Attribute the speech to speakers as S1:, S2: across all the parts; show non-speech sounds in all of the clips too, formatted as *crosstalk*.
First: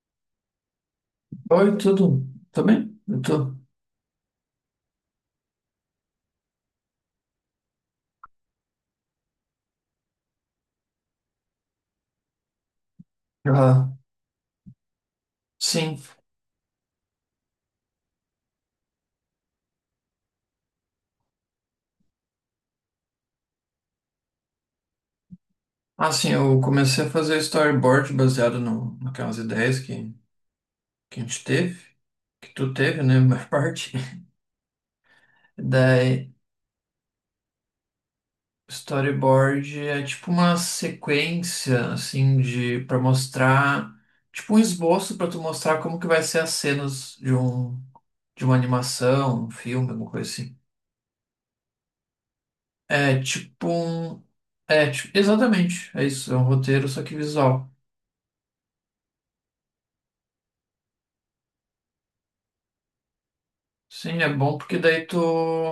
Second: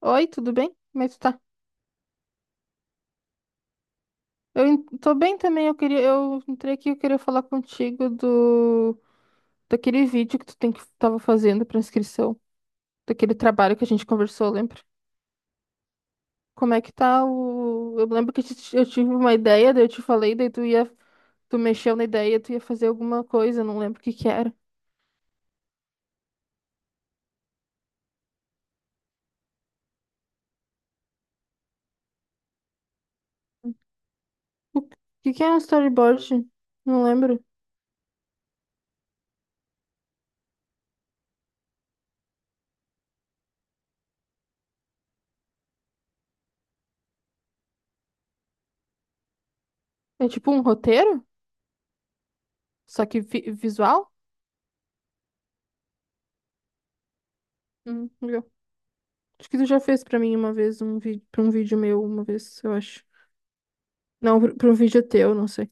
S1: Oi, tudo bem? Como é que tu tá?
S2: Oi, tudo? Tá bem? Eu tô.
S1: Tô bem também, eu entrei aqui, eu queria falar contigo do daquele vídeo que tu tem que tava fazendo pra inscrição, daquele trabalho que a
S2: Ah,
S1: gente conversou, lembra?
S2: sim.
S1: Como é que tá o Eu lembro que eu tive uma ideia, daí eu te falei, daí tu mexeu na ideia, tu ia fazer alguma coisa, eu não lembro o que que era. O
S2: Ah, sim, eu comecei a fazer storyboard baseado no, naquelas ideias que a gente teve, que tu teve, né, *laughs* a maior parte. *laughs*
S1: que que é um
S2: Daí,
S1: storyboard? Não lembro.
S2: storyboard é tipo uma sequência, assim, de para mostrar, tipo um esboço para tu mostrar como que vai ser as cenas de uma animação, um filme, alguma
S1: É
S2: coisa
S1: tipo
S2: assim.
S1: um roteiro? Só que
S2: É tipo
S1: visual?
S2: um, tipo, exatamente, é isso, é um roteiro só que visual.
S1: Legal. Acho que tu já fez pra mim uma vez um vídeo, para um vídeo meu uma vez, eu acho.
S2: Sim, é
S1: Não, pra
S2: bom
S1: pra um
S2: porque
S1: vídeo
S2: daí tu,
S1: teu, não sei.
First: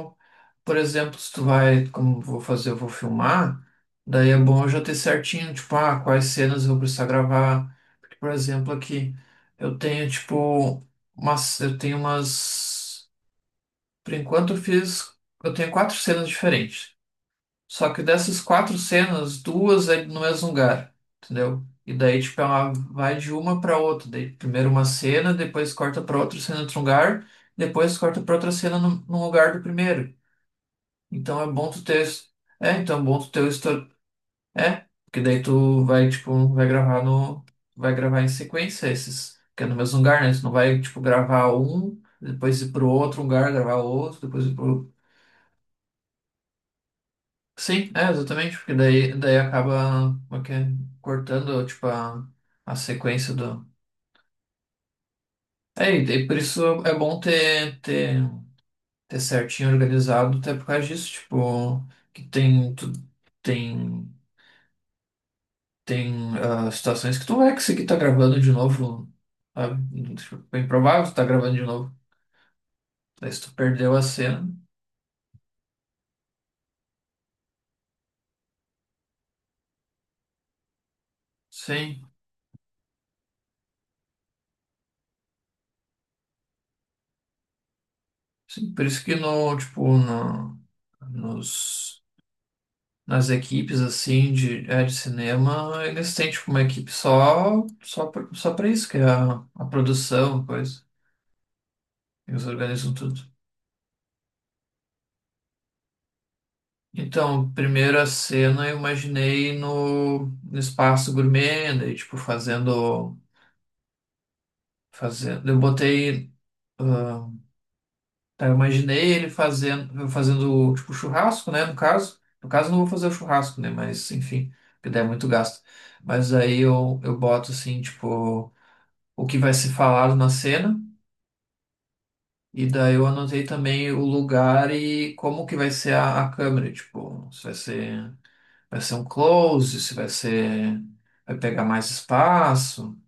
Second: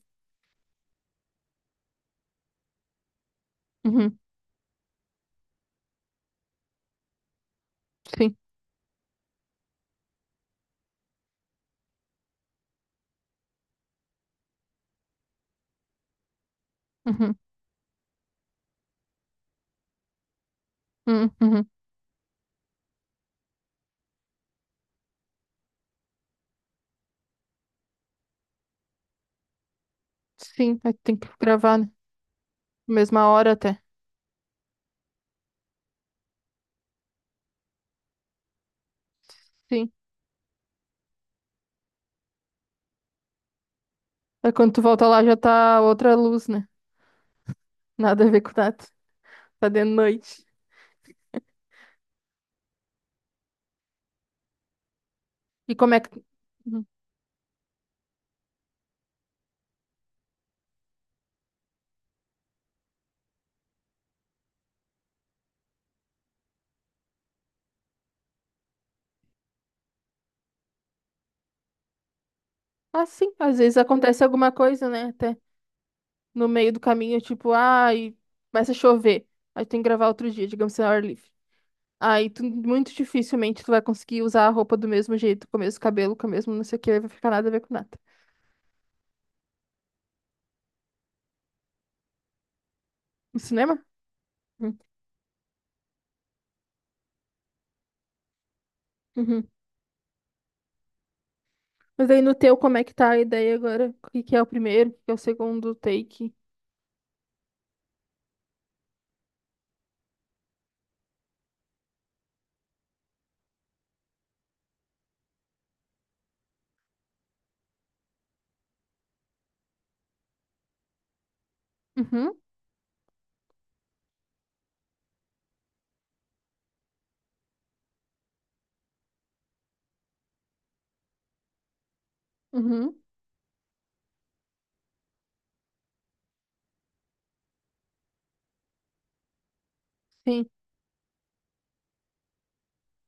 S2: por exemplo, se tu vai, como eu vou fazer, eu vou filmar,
S1: Uhum,
S2: daí é bom eu já ter certinho, tipo, quais cenas eu vou precisar gravar. Porque, por
S1: sim.
S2: exemplo, aqui eu tenho, tipo, umas, eu tenho umas, por enquanto eu fiz, eu tenho quatro cenas diferentes.
S1: Uhum,
S2: Só que dessas quatro cenas, duas é no mesmo lugar,
S1: uhum,
S2: entendeu?
S1: uhum.
S2: E daí, tipo, ela vai de uma pra outra. Daí, primeiro uma cena, depois corta pra outra cena em outro lugar, depois corta pra outra cena no lugar do primeiro.
S1: Sim, aí tem que
S2: Então é bom
S1: gravar,
S2: tu
S1: né?
S2: ter. É, então é bom
S1: Mesma
S2: tu ter o
S1: hora até.
S2: histórico. É, porque daí tu vai, tipo, vai gravar no. Vai gravar em sequência esses. Que é no
S1: Sim.
S2: mesmo lugar, né? Tu não vai, tipo, gravar um, depois ir pro outro lugar, gravar outro, depois
S1: Aí
S2: ir
S1: quando tu
S2: pro.
S1: volta lá já tá outra luz, né?
S2: Sim, é,
S1: Nada a ver com
S2: exatamente, porque
S1: nada.
S2: daí
S1: Tá de
S2: acaba
S1: noite.
S2: ok, cortando, tipo, a sequência do...
S1: E
S2: É,
S1: como é
S2: e
S1: que.
S2: daí por isso
S1: Uhum.
S2: é bom ter, ter certinho organizado, até por causa disso, tipo, que tem, tem situações que tu vai conseguir tá gravando de novo, sabe? Tipo, é bem provável que tu tá gravando de novo,
S1: Ah, sim,
S2: daí se tu
S1: às vezes
S2: perdeu a
S1: acontece
S2: cena,
S1: alguma coisa, né? Até no meio do caminho, tipo, ah, e começa a chover. Aí tem que gravar outro dia, digamos assim, ao ar livre.
S2: sim,
S1: Aí tu, muito dificilmente tu vai conseguir usar a roupa do mesmo jeito, com o mesmo cabelo, com o mesmo não sei o que, vai ficar nada a ver com nada.
S2: sim, por isso que no, tipo, no, nos... nas
S1: No
S2: equipes
S1: cinema?
S2: assim de,
S1: Uhum.
S2: é, de cinema, eles têm tipo uma equipe só para isso, que é a,
S1: Uhum.
S2: a produção, coisa.
S1: Mas aí no
S2: Eles
S1: teu, como é que
S2: organizam
S1: tá a
S2: tudo.
S1: ideia agora? O que que é o primeiro, o que que é o segundo take?
S2: Então, primeira cena eu imaginei no espaço gourmet, daí tipo fazendo, eu botei ah, tá, eu imaginei ele fazendo tipo churrasco, né, no caso.
S1: Uhum,
S2: No caso, eu não vou fazer o churrasco, né? Mas, enfim, que daí é muito gasto. Mas aí eu boto assim, tipo, o que vai ser falado na cena. E daí
S1: uhum,
S2: eu anotei também o lugar e como que vai ser a câmera, tipo, se vai ser, vai ser um close, se vai
S1: sim.
S2: ser, vai pegar mais espaço.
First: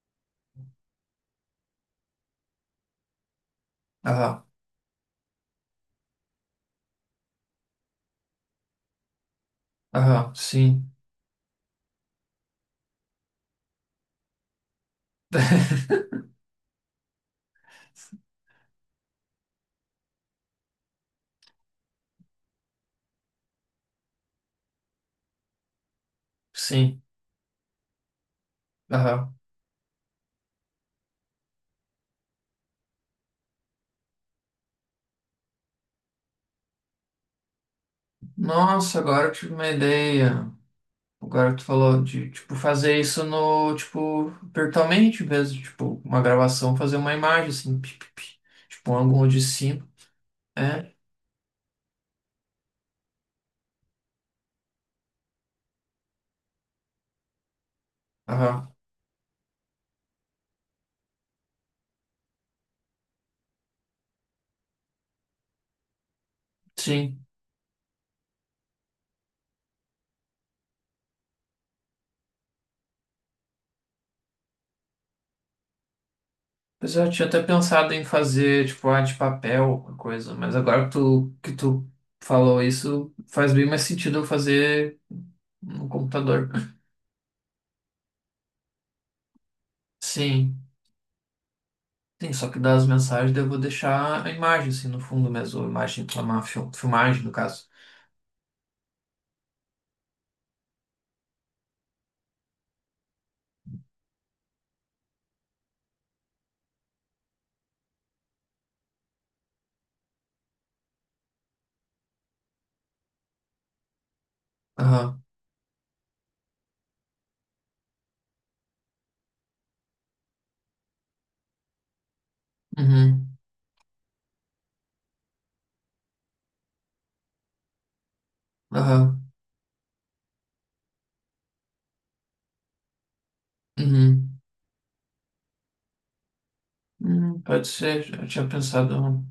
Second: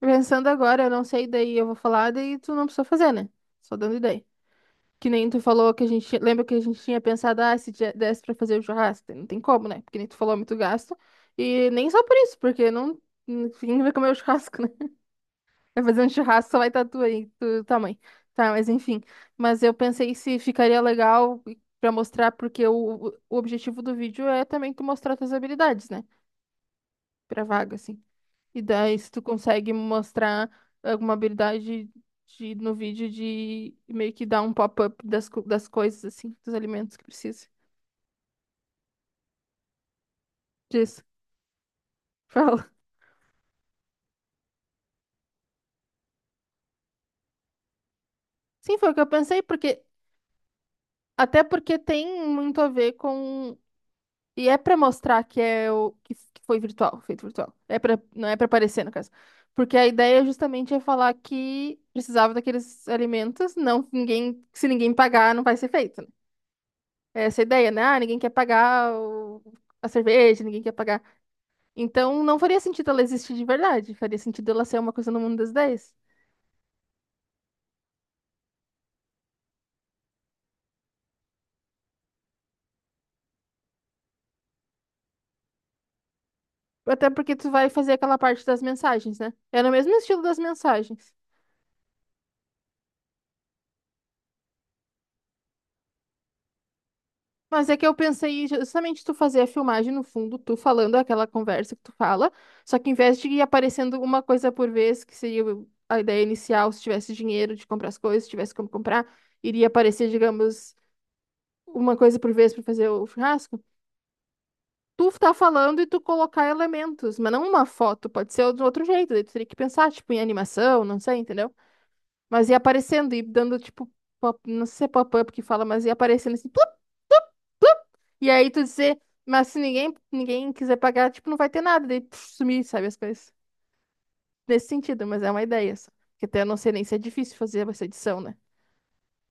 S1: Pensando agora, eu não sei, daí eu vou falar, daí tu não precisa fazer, né? Só dando ideia.
S2: Aham,
S1: Que nem tu falou que a gente, lembra que a gente tinha pensado, ah, se desse pra fazer o churrasco, daí não tem como, né? Porque nem tu
S2: aham,
S1: falou é muito
S2: sim,
S1: gasto. E nem só por isso, porque não, ninguém vai comer o churrasco, né? Vai fazer um
S2: *laughs*
S1: churrasco, só vai estar tu aí, do tamanho. Tá, mas enfim. Mas eu pensei se ficaria legal pra mostrar, porque o objetivo do vídeo é também tu mostrar tuas habilidades, né?
S2: sim,
S1: Pra vaga, assim. E daí, se tu
S2: aham.
S1: consegue mostrar alguma habilidade de, no vídeo de meio que dar um pop-up das, das coisas, assim, dos alimentos que precisa.
S2: Nossa, agora eu tive uma ideia.
S1: Disso. *laughs*
S2: Agora que tu falou de, tipo,
S1: Fala.
S2: fazer isso no, tipo, virtualmente mesmo, tipo, uma gravação, fazer uma imagem, assim, pi, pi, pi,
S1: Sim, foi
S2: tipo,
S1: o
S2: um
S1: que eu
S2: ângulo
S1: pensei,
S2: de
S1: porque.
S2: cima. É,
S1: Até porque tem muito a ver com. E é pra mostrar que é o que que foi virtual, feito virtual. É para não é pra
S2: aham,
S1: aparecer, no caso. Porque a ideia justamente é falar que precisava daqueles alimentos, não ninguém, se ninguém pagar, não vai ser feito, né? É.
S2: sim.
S1: Essa é ideia, né? Ah, ninguém quer pagar a cerveja, ninguém quer pagar. Então não faria sentido ela existir de verdade, faria sentido ela ser uma coisa no mundo das ideias.
S2: Pois é, eu tinha até pensado em fazer, tipo, arte de papel, uma coisa, mas agora que tu falou isso, faz bem mais sentido eu fazer no computador.
S1: Até porque tu vai fazer aquela parte das mensagens, né? É no mesmo estilo das
S2: Sim,
S1: mensagens.
S2: sim, só que das mensagens daí eu vou deixar a imagem, assim, no fundo mesmo, a imagem, uma filmagem, no
S1: Mas
S2: caso.
S1: é que eu pensei justamente tu fazer a filmagem no fundo, tu falando aquela conversa que tu fala, só que em vez de ir aparecendo uma coisa por vez, que seria a ideia inicial, se tivesse dinheiro de comprar as coisas, se tivesse como comprar, iria aparecer, digamos, uma coisa por vez para fazer o churrasco. Tu
S2: Aham,
S1: tá falando e tu colocar elementos, mas não uma foto, pode ser de outro jeito, daí tu teria que pensar, tipo, em animação, não sei, entendeu? Mas ia aparecendo e
S2: uhum,
S1: dando, tipo, não sei se é pop-up que fala, mas ia aparecendo assim, plup, e aí tu dizer,
S2: aham,
S1: mas se ninguém quiser pagar, tipo, não vai ter nada, daí puf, sumir, sabe, as coisas.
S2: uhum,
S1: Nesse sentido, mas é uma ideia só. Porque até eu não sei nem se é difícil
S2: uhum, pode
S1: fazer essa
S2: ser,
S1: edição,
S2: eu
S1: né?
S2: tinha pensado.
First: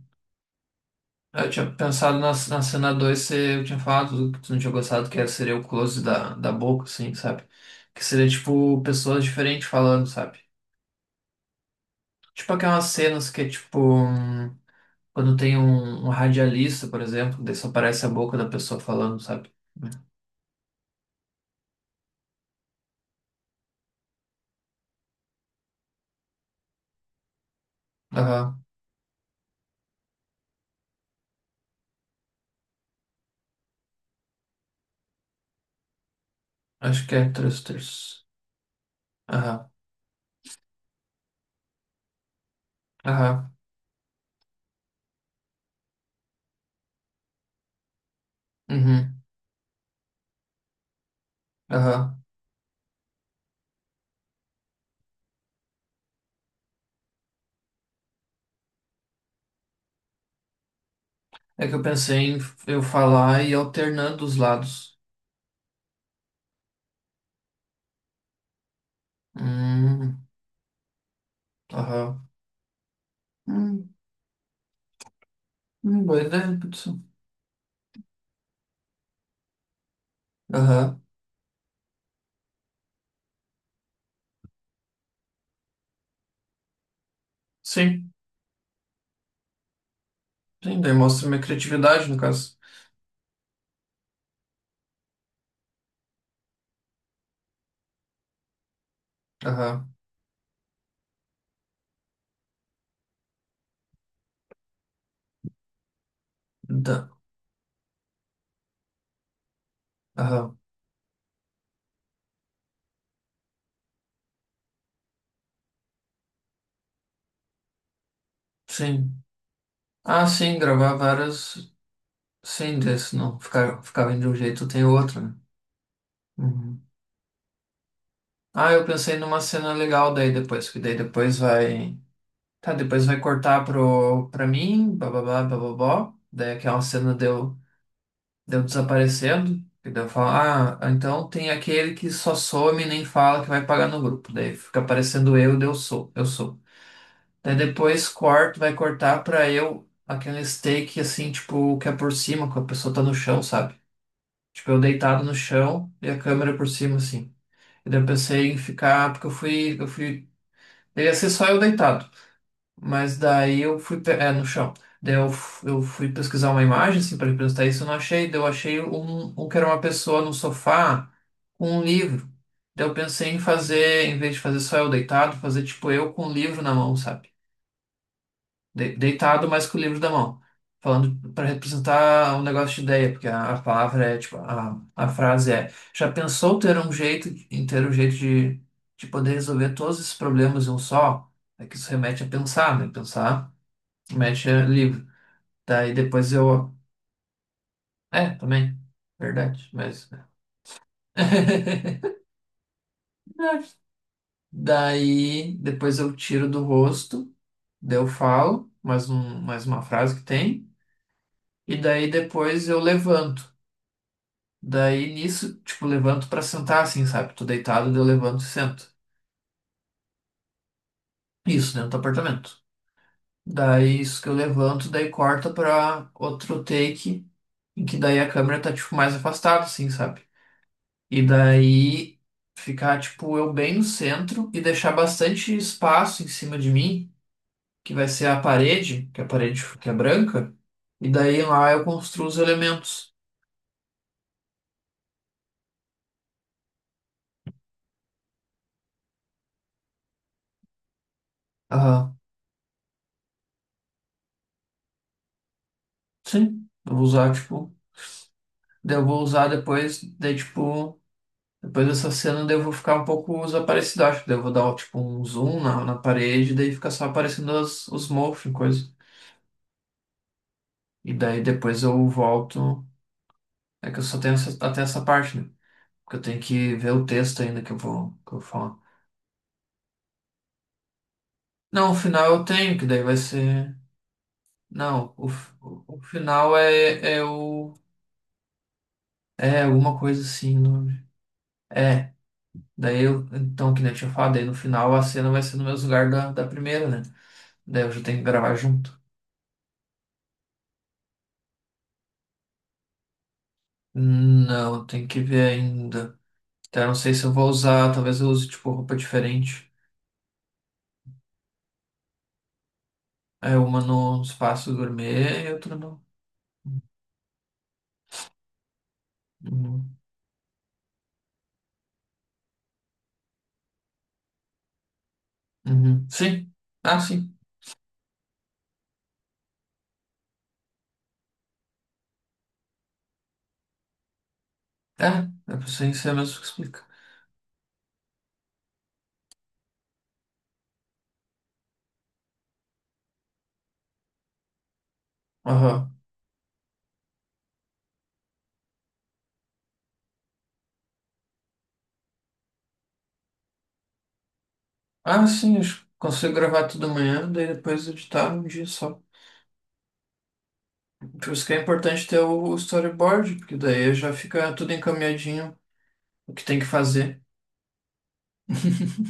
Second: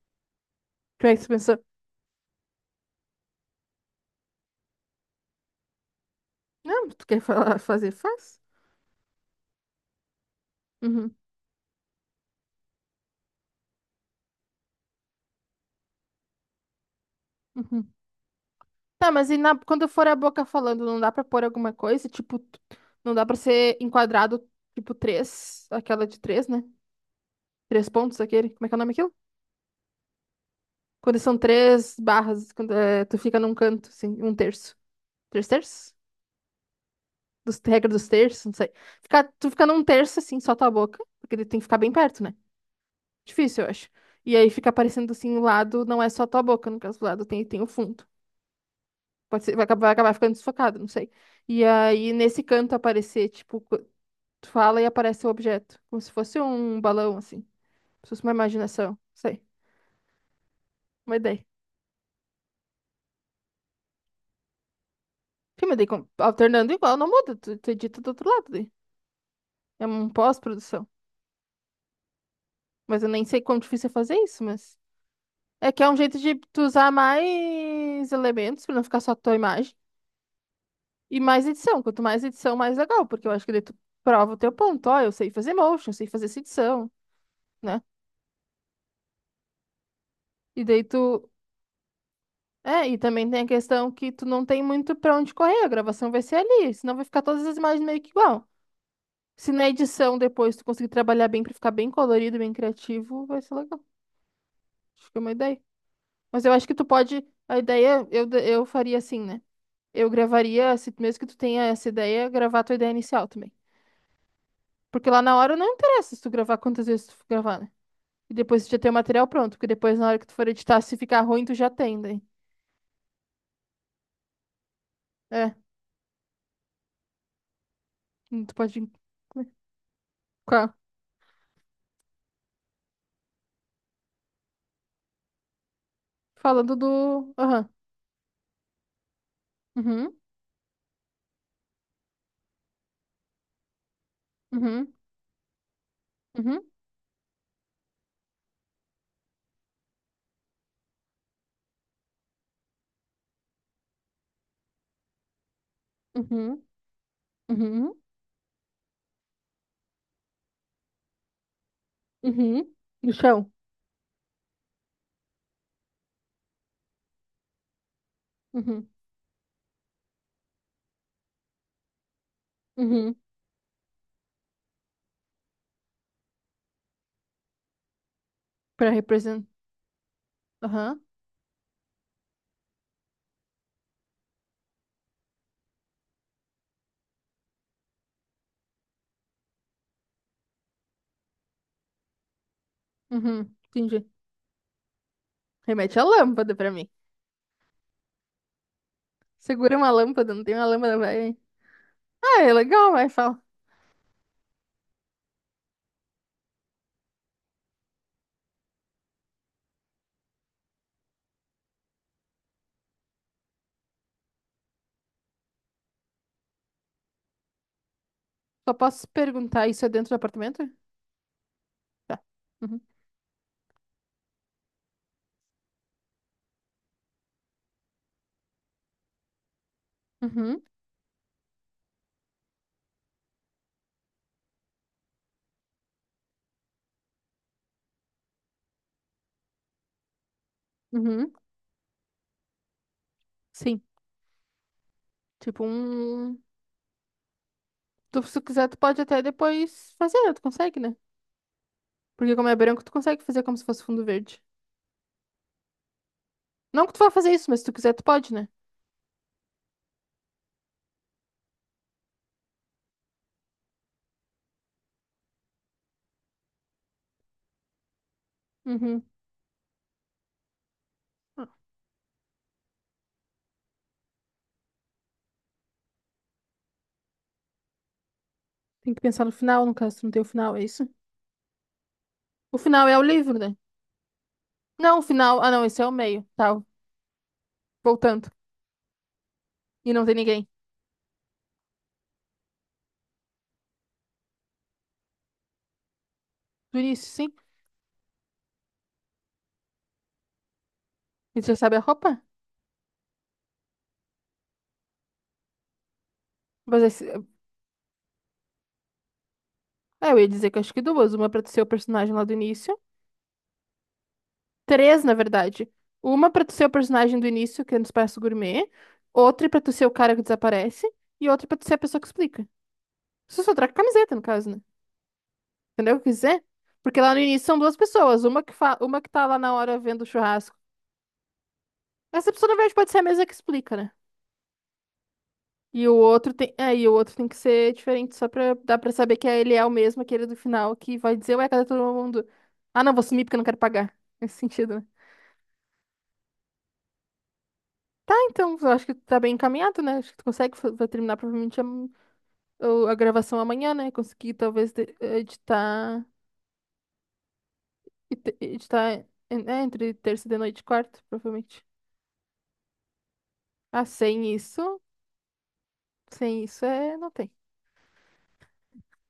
S1: Como é que tu
S2: Eu
S1: pensou?
S2: tinha pensado na cena 2 eu tinha falado que tu não tinha gostado, seria o close da boca,
S1: Não, tu
S2: assim,
S1: quer
S2: sabe?
S1: falar, fazer,
S2: Que seria,
S1: faz.
S2: tipo, pessoas diferentes falando, sabe?
S1: Uhum,
S2: Tipo aquelas cenas que é, tipo, quando tem um radialista, por exemplo, daí só
S1: uhum.
S2: aparece a boca da pessoa
S1: Tá,
S2: falando,
S1: mas e
S2: sabe?
S1: na, quando for a boca falando, não dá pra pôr alguma coisa? Tipo, não dá pra ser enquadrado, tipo, três, aquela de três, né? Três pontos, aquele.
S2: Aham,
S1: Como é que é o nome aquilo? Quando são três barras, quando, é, tu fica num canto, assim, um terço. Três terços?
S2: acho que é
S1: Regra
S2: thrusters.
S1: dos terços, não sei. Ficar, tu fica
S2: Aham,
S1: num terço assim, só tua boca, porque ele tem que ficar bem perto, né?
S2: aham,
S1: Difícil, eu acho. E aí fica aparecendo assim, o lado não é só tua boca, no caso do lado tem o fundo.
S2: uhum,
S1: Pode ser, vai acabar ficando desfocado, não sei. E aí
S2: aham.
S1: nesse canto aparecer, tipo, tu fala e aparece o objeto, como se fosse um balão, assim. Como se fosse uma imaginação, não sei. Uma ideia.
S2: É que eu pensei em eu falar e ir alternando os lados.
S1: Sim, mas daí alternando igual, não muda, tu edita do outro lado daí. É um
S2: Hum,
S1: pós-produção.
S2: aham.
S1: Mas eu nem sei quão difícil é
S2: Hum,
S1: fazer isso, mas. É que é um
S2: hum,
S1: jeito
S2: boa
S1: de
S2: ideia,
S1: tu usar
S2: Hudson.
S1: mais elementos pra não ficar só tua imagem.
S2: Aham,
S1: E mais edição. Quanto mais edição, mais legal. Porque eu acho que daí tu prova o teu ponto. Ó, eu sei fazer motion, eu sei fazer essa edição, né?
S2: sim.
S1: E
S2: Sim,
S1: daí
S2: daí
S1: tu.
S2: mostra minha criatividade, no caso.
S1: É, e também tem a questão que tu não tem muito pra onde correr. A gravação vai ser ali. Senão vai ficar todas as imagens meio que igual. Se na
S2: Aham.
S1: edição depois tu conseguir trabalhar bem pra ficar bem colorido, bem criativo, vai ser legal. Acho que é uma ideia. Mas eu acho que tu
S2: Da-
S1: pode. A ideia eu faria assim, né? Eu
S2: Aham.
S1: gravaria, mesmo que tu tenha essa ideia, gravar a tua ideia inicial também. Porque lá na hora não interessa se tu gravar quantas vezes tu for gravar, né? E depois tu já tem o
S2: Sim.
S1: material pronto, porque depois na hora
S2: Ah,
S1: que tu for
S2: sim,
S1: editar,
S2: gravar
S1: se ficar ruim, tu já
S2: várias.
S1: tem daí.
S2: Sim, desse não. Ficava de um jeito, tem outro, né?
S1: É,
S2: Uhum.
S1: tu
S2: Ah,
S1: pode...
S2: eu
S1: in-
S2: pensei numa cena legal daí depois,
S1: Qual?
S2: que daí depois vai. Tá, depois vai cortar pro, pra mim, bababá, bababó. Daí
S1: Falando
S2: aquela cena
S1: do.
S2: deu,
S1: Aham.
S2: desaparecendo. E daí eu
S1: Uhum,
S2: falo, então tem aquele que só some e nem fala que vai pagar no grupo. Daí fica
S1: uhum,
S2: aparecendo eu, daí eu sou, eu
S1: uhum,
S2: sou. Daí depois corto, vai cortar pra eu aquele steak assim, tipo, que é por cima, que a pessoa tá no chão, sabe? Tipo, eu deitado no chão e a câmera
S1: uhum,
S2: por cima, assim. E
S1: uhum,
S2: daí eu pensei em ficar, porque eu fui, eu fui. Ia ser só eu deitado.
S1: uhum, No
S2: Mas
S1: chão.
S2: daí eu fui, no chão. Daí eu fui pesquisar uma imagem, assim, pra representar isso, eu não achei. Daí eu achei
S1: Uhum,
S2: um, que era uma pessoa no sofá com um livro. Daí eu
S1: uhum.
S2: pensei em fazer, em vez de fazer só eu deitado, fazer tipo eu com um livro na mão, sabe?
S1: Pra
S2: de-
S1: representar.
S2: deitado, mas com o livro da mão,
S1: Aham,
S2: falando para representar um negócio de ideia, porque a palavra é tipo, a frase é: já pensou ter um jeito, em ter um jeito de poder resolver todos esses problemas em um só? É que isso remete a pensar, né? Pensar
S1: uhum, entendi.
S2: remete a livro. Daí
S1: Remete à
S2: depois
S1: lâmpada pra
S2: eu.
S1: mim.
S2: É, também. Verdade,
S1: Segura uma
S2: mas.
S1: lâmpada, não tem uma lâmpada, vai.
S2: *laughs*
S1: Ah, é legal, vai, fala.
S2: Verdade. Daí depois eu tiro do rosto, daí eu falo mais uma frase que tem, e daí depois eu levanto. Daí nisso, tipo, levanto pra sentar assim, sabe? Tô deitado, daí eu levanto e
S1: Só
S2: sento.
S1: posso perguntar, isso é dentro do apartamento?
S2: Isso, dentro do
S1: Tá.
S2: apartamento.
S1: Uhum.
S2: Daí isso que eu levanto, daí corta pra outro take, em que daí a câmera tá, tipo, mais afastada, assim, sabe?
S1: Uhum.
S2: E daí ficar, tipo, eu bem no centro e deixar bastante espaço em cima de mim, que vai ser a parede, que é a parede que é branca. E
S1: Uhum.
S2: daí lá eu construo os elementos.
S1: Sim. Tipo um. Tu, se tu quiser, tu pode até depois fazer, né? Tu consegue, né?
S2: Aham.
S1: Porque como é branco, tu consegue fazer como se fosse fundo verde.
S2: Sim.
S1: Não que
S2: Eu
S1: tu
S2: vou
S1: vá fazer
S2: usar,
S1: isso, mas se tu
S2: tipo.
S1: quiser, tu pode, né?
S2: Daí eu vou usar depois, daí, tipo. Depois dessa cena, daí eu vou ficar um pouco desaparecido, acho. Daí eu vou dar, tipo, um zoom na parede, daí fica só aparecendo os morphs e coisa.
S1: Uhum.
S2: E daí
S1: Ah,
S2: depois eu volto. É que eu só tenho até essa parte, né? Porque eu tenho que ver o texto ainda que eu vou falar.
S1: Tem que pensar no final, no caso, tu não tem o final, é isso?
S2: Não, o final eu
S1: O
S2: tenho, que
S1: final é o
S2: daí vai
S1: livro, né?
S2: ser.
S1: Não, o
S2: Não, o,
S1: final. Ah,
S2: f-
S1: não, esse
S2: o
S1: é o
S2: o
S1: meio.
S2: final
S1: Tá,
S2: é o.
S1: voltando.
S2: É
S1: E
S2: alguma
S1: não tem
S2: coisa
S1: ninguém.
S2: assim. É, daí eu. Então, que nem eu tinha falado, daí no final a cena vai ser no mesmo lugar da
S1: Do
S2: primeira, né?
S1: início, sim.
S2: Daí eu já tenho que gravar junto.
S1: E tu já sabe a roupa?
S2: Não, tem que ver ainda.
S1: Mas
S2: Então, não sei
S1: esse.
S2: se eu vou usar. Talvez eu use, tipo, roupa diferente.
S1: É, eu ia dizer que acho que duas. Uma pra tu ser o personagem lá do início.
S2: É uma no espaço
S1: Três, na
S2: gourmet e
S1: verdade.
S2: outra no.
S1: Uma pra tu ser o personagem do início, que é no Espaço Gourmet. Outra pra tu
S2: no-
S1: ser o cara que desaparece. E outra pra tu ser a pessoa que explica. Isso é só troca a camiseta, no caso, né? Entendeu o
S2: Uhum.
S1: que eu quis dizer?
S2: Sim.
S1: Porque
S2: Ah,
S1: lá no
S2: sim.
S1: início são duas pessoas. Uma que tá lá na hora vendo o churrasco. Essa pessoa, na verdade, pode ser a mesma que explica, né?
S2: É pra
S1: E
S2: você
S1: o
S2: isso é
S1: outro
S2: mesmo que
S1: tem. É,
S2: explica.
S1: e o outro tem que ser diferente, só pra dar pra saber que ele é o mesmo, aquele do final, que vai dizer, ué, cadê todo mundo? Ah, não, vou sumir porque eu não quero pagar. Nesse sentido, né?
S2: Aham.
S1: Tá, então, eu acho que tá bem encaminhado, né? Acho que tu consegue, vai terminar provavelmente a gravação amanhã, né? Conseguir talvez
S2: Ah, sim, eu
S1: editar,
S2: consigo gravar tudo amanhã, daí depois editar um dia só.
S1: editar, é, né, entre terça de noite e quarta,
S2: Por isso que é
S1: provavelmente.
S2: importante ter o storyboard, porque
S1: Ah,
S2: daí já
S1: sem
S2: fica tudo
S1: isso,
S2: encaminhadinho, o
S1: sem
S2: que tem
S1: isso
S2: que
S1: é, não
S2: fazer.
S1: tem.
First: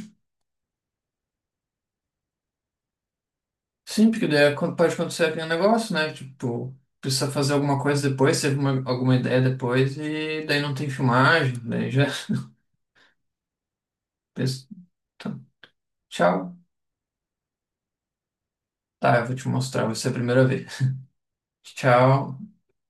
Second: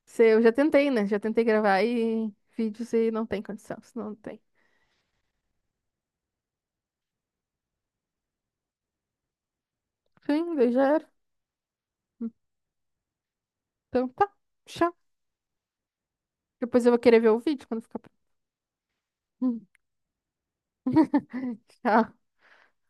S1: Se, eu já tentei, né? Já tentei gravar e vídeos e não tem condição, senão
S2: Sim,
S1: não
S2: porque
S1: tem.
S2: daí pode acontecer aquele negócio, né? Tipo, precisa fazer alguma coisa depois, teve alguma ideia depois, e
S1: Sim,
S2: daí
S1: daí
S2: não tem
S1: já era.
S2: filmagem, daí já *laughs*
S1: Então tá,
S2: pensa,
S1: tchau.
S2: "Tá, tchau.
S1: Depois eu vou querer ver o vídeo quando ficar
S2: Tá, eu vou te
S1: pronto.
S2: mostrar, vai ser a primeira vez.
S1: *laughs* Tchau.
S2: Tchau.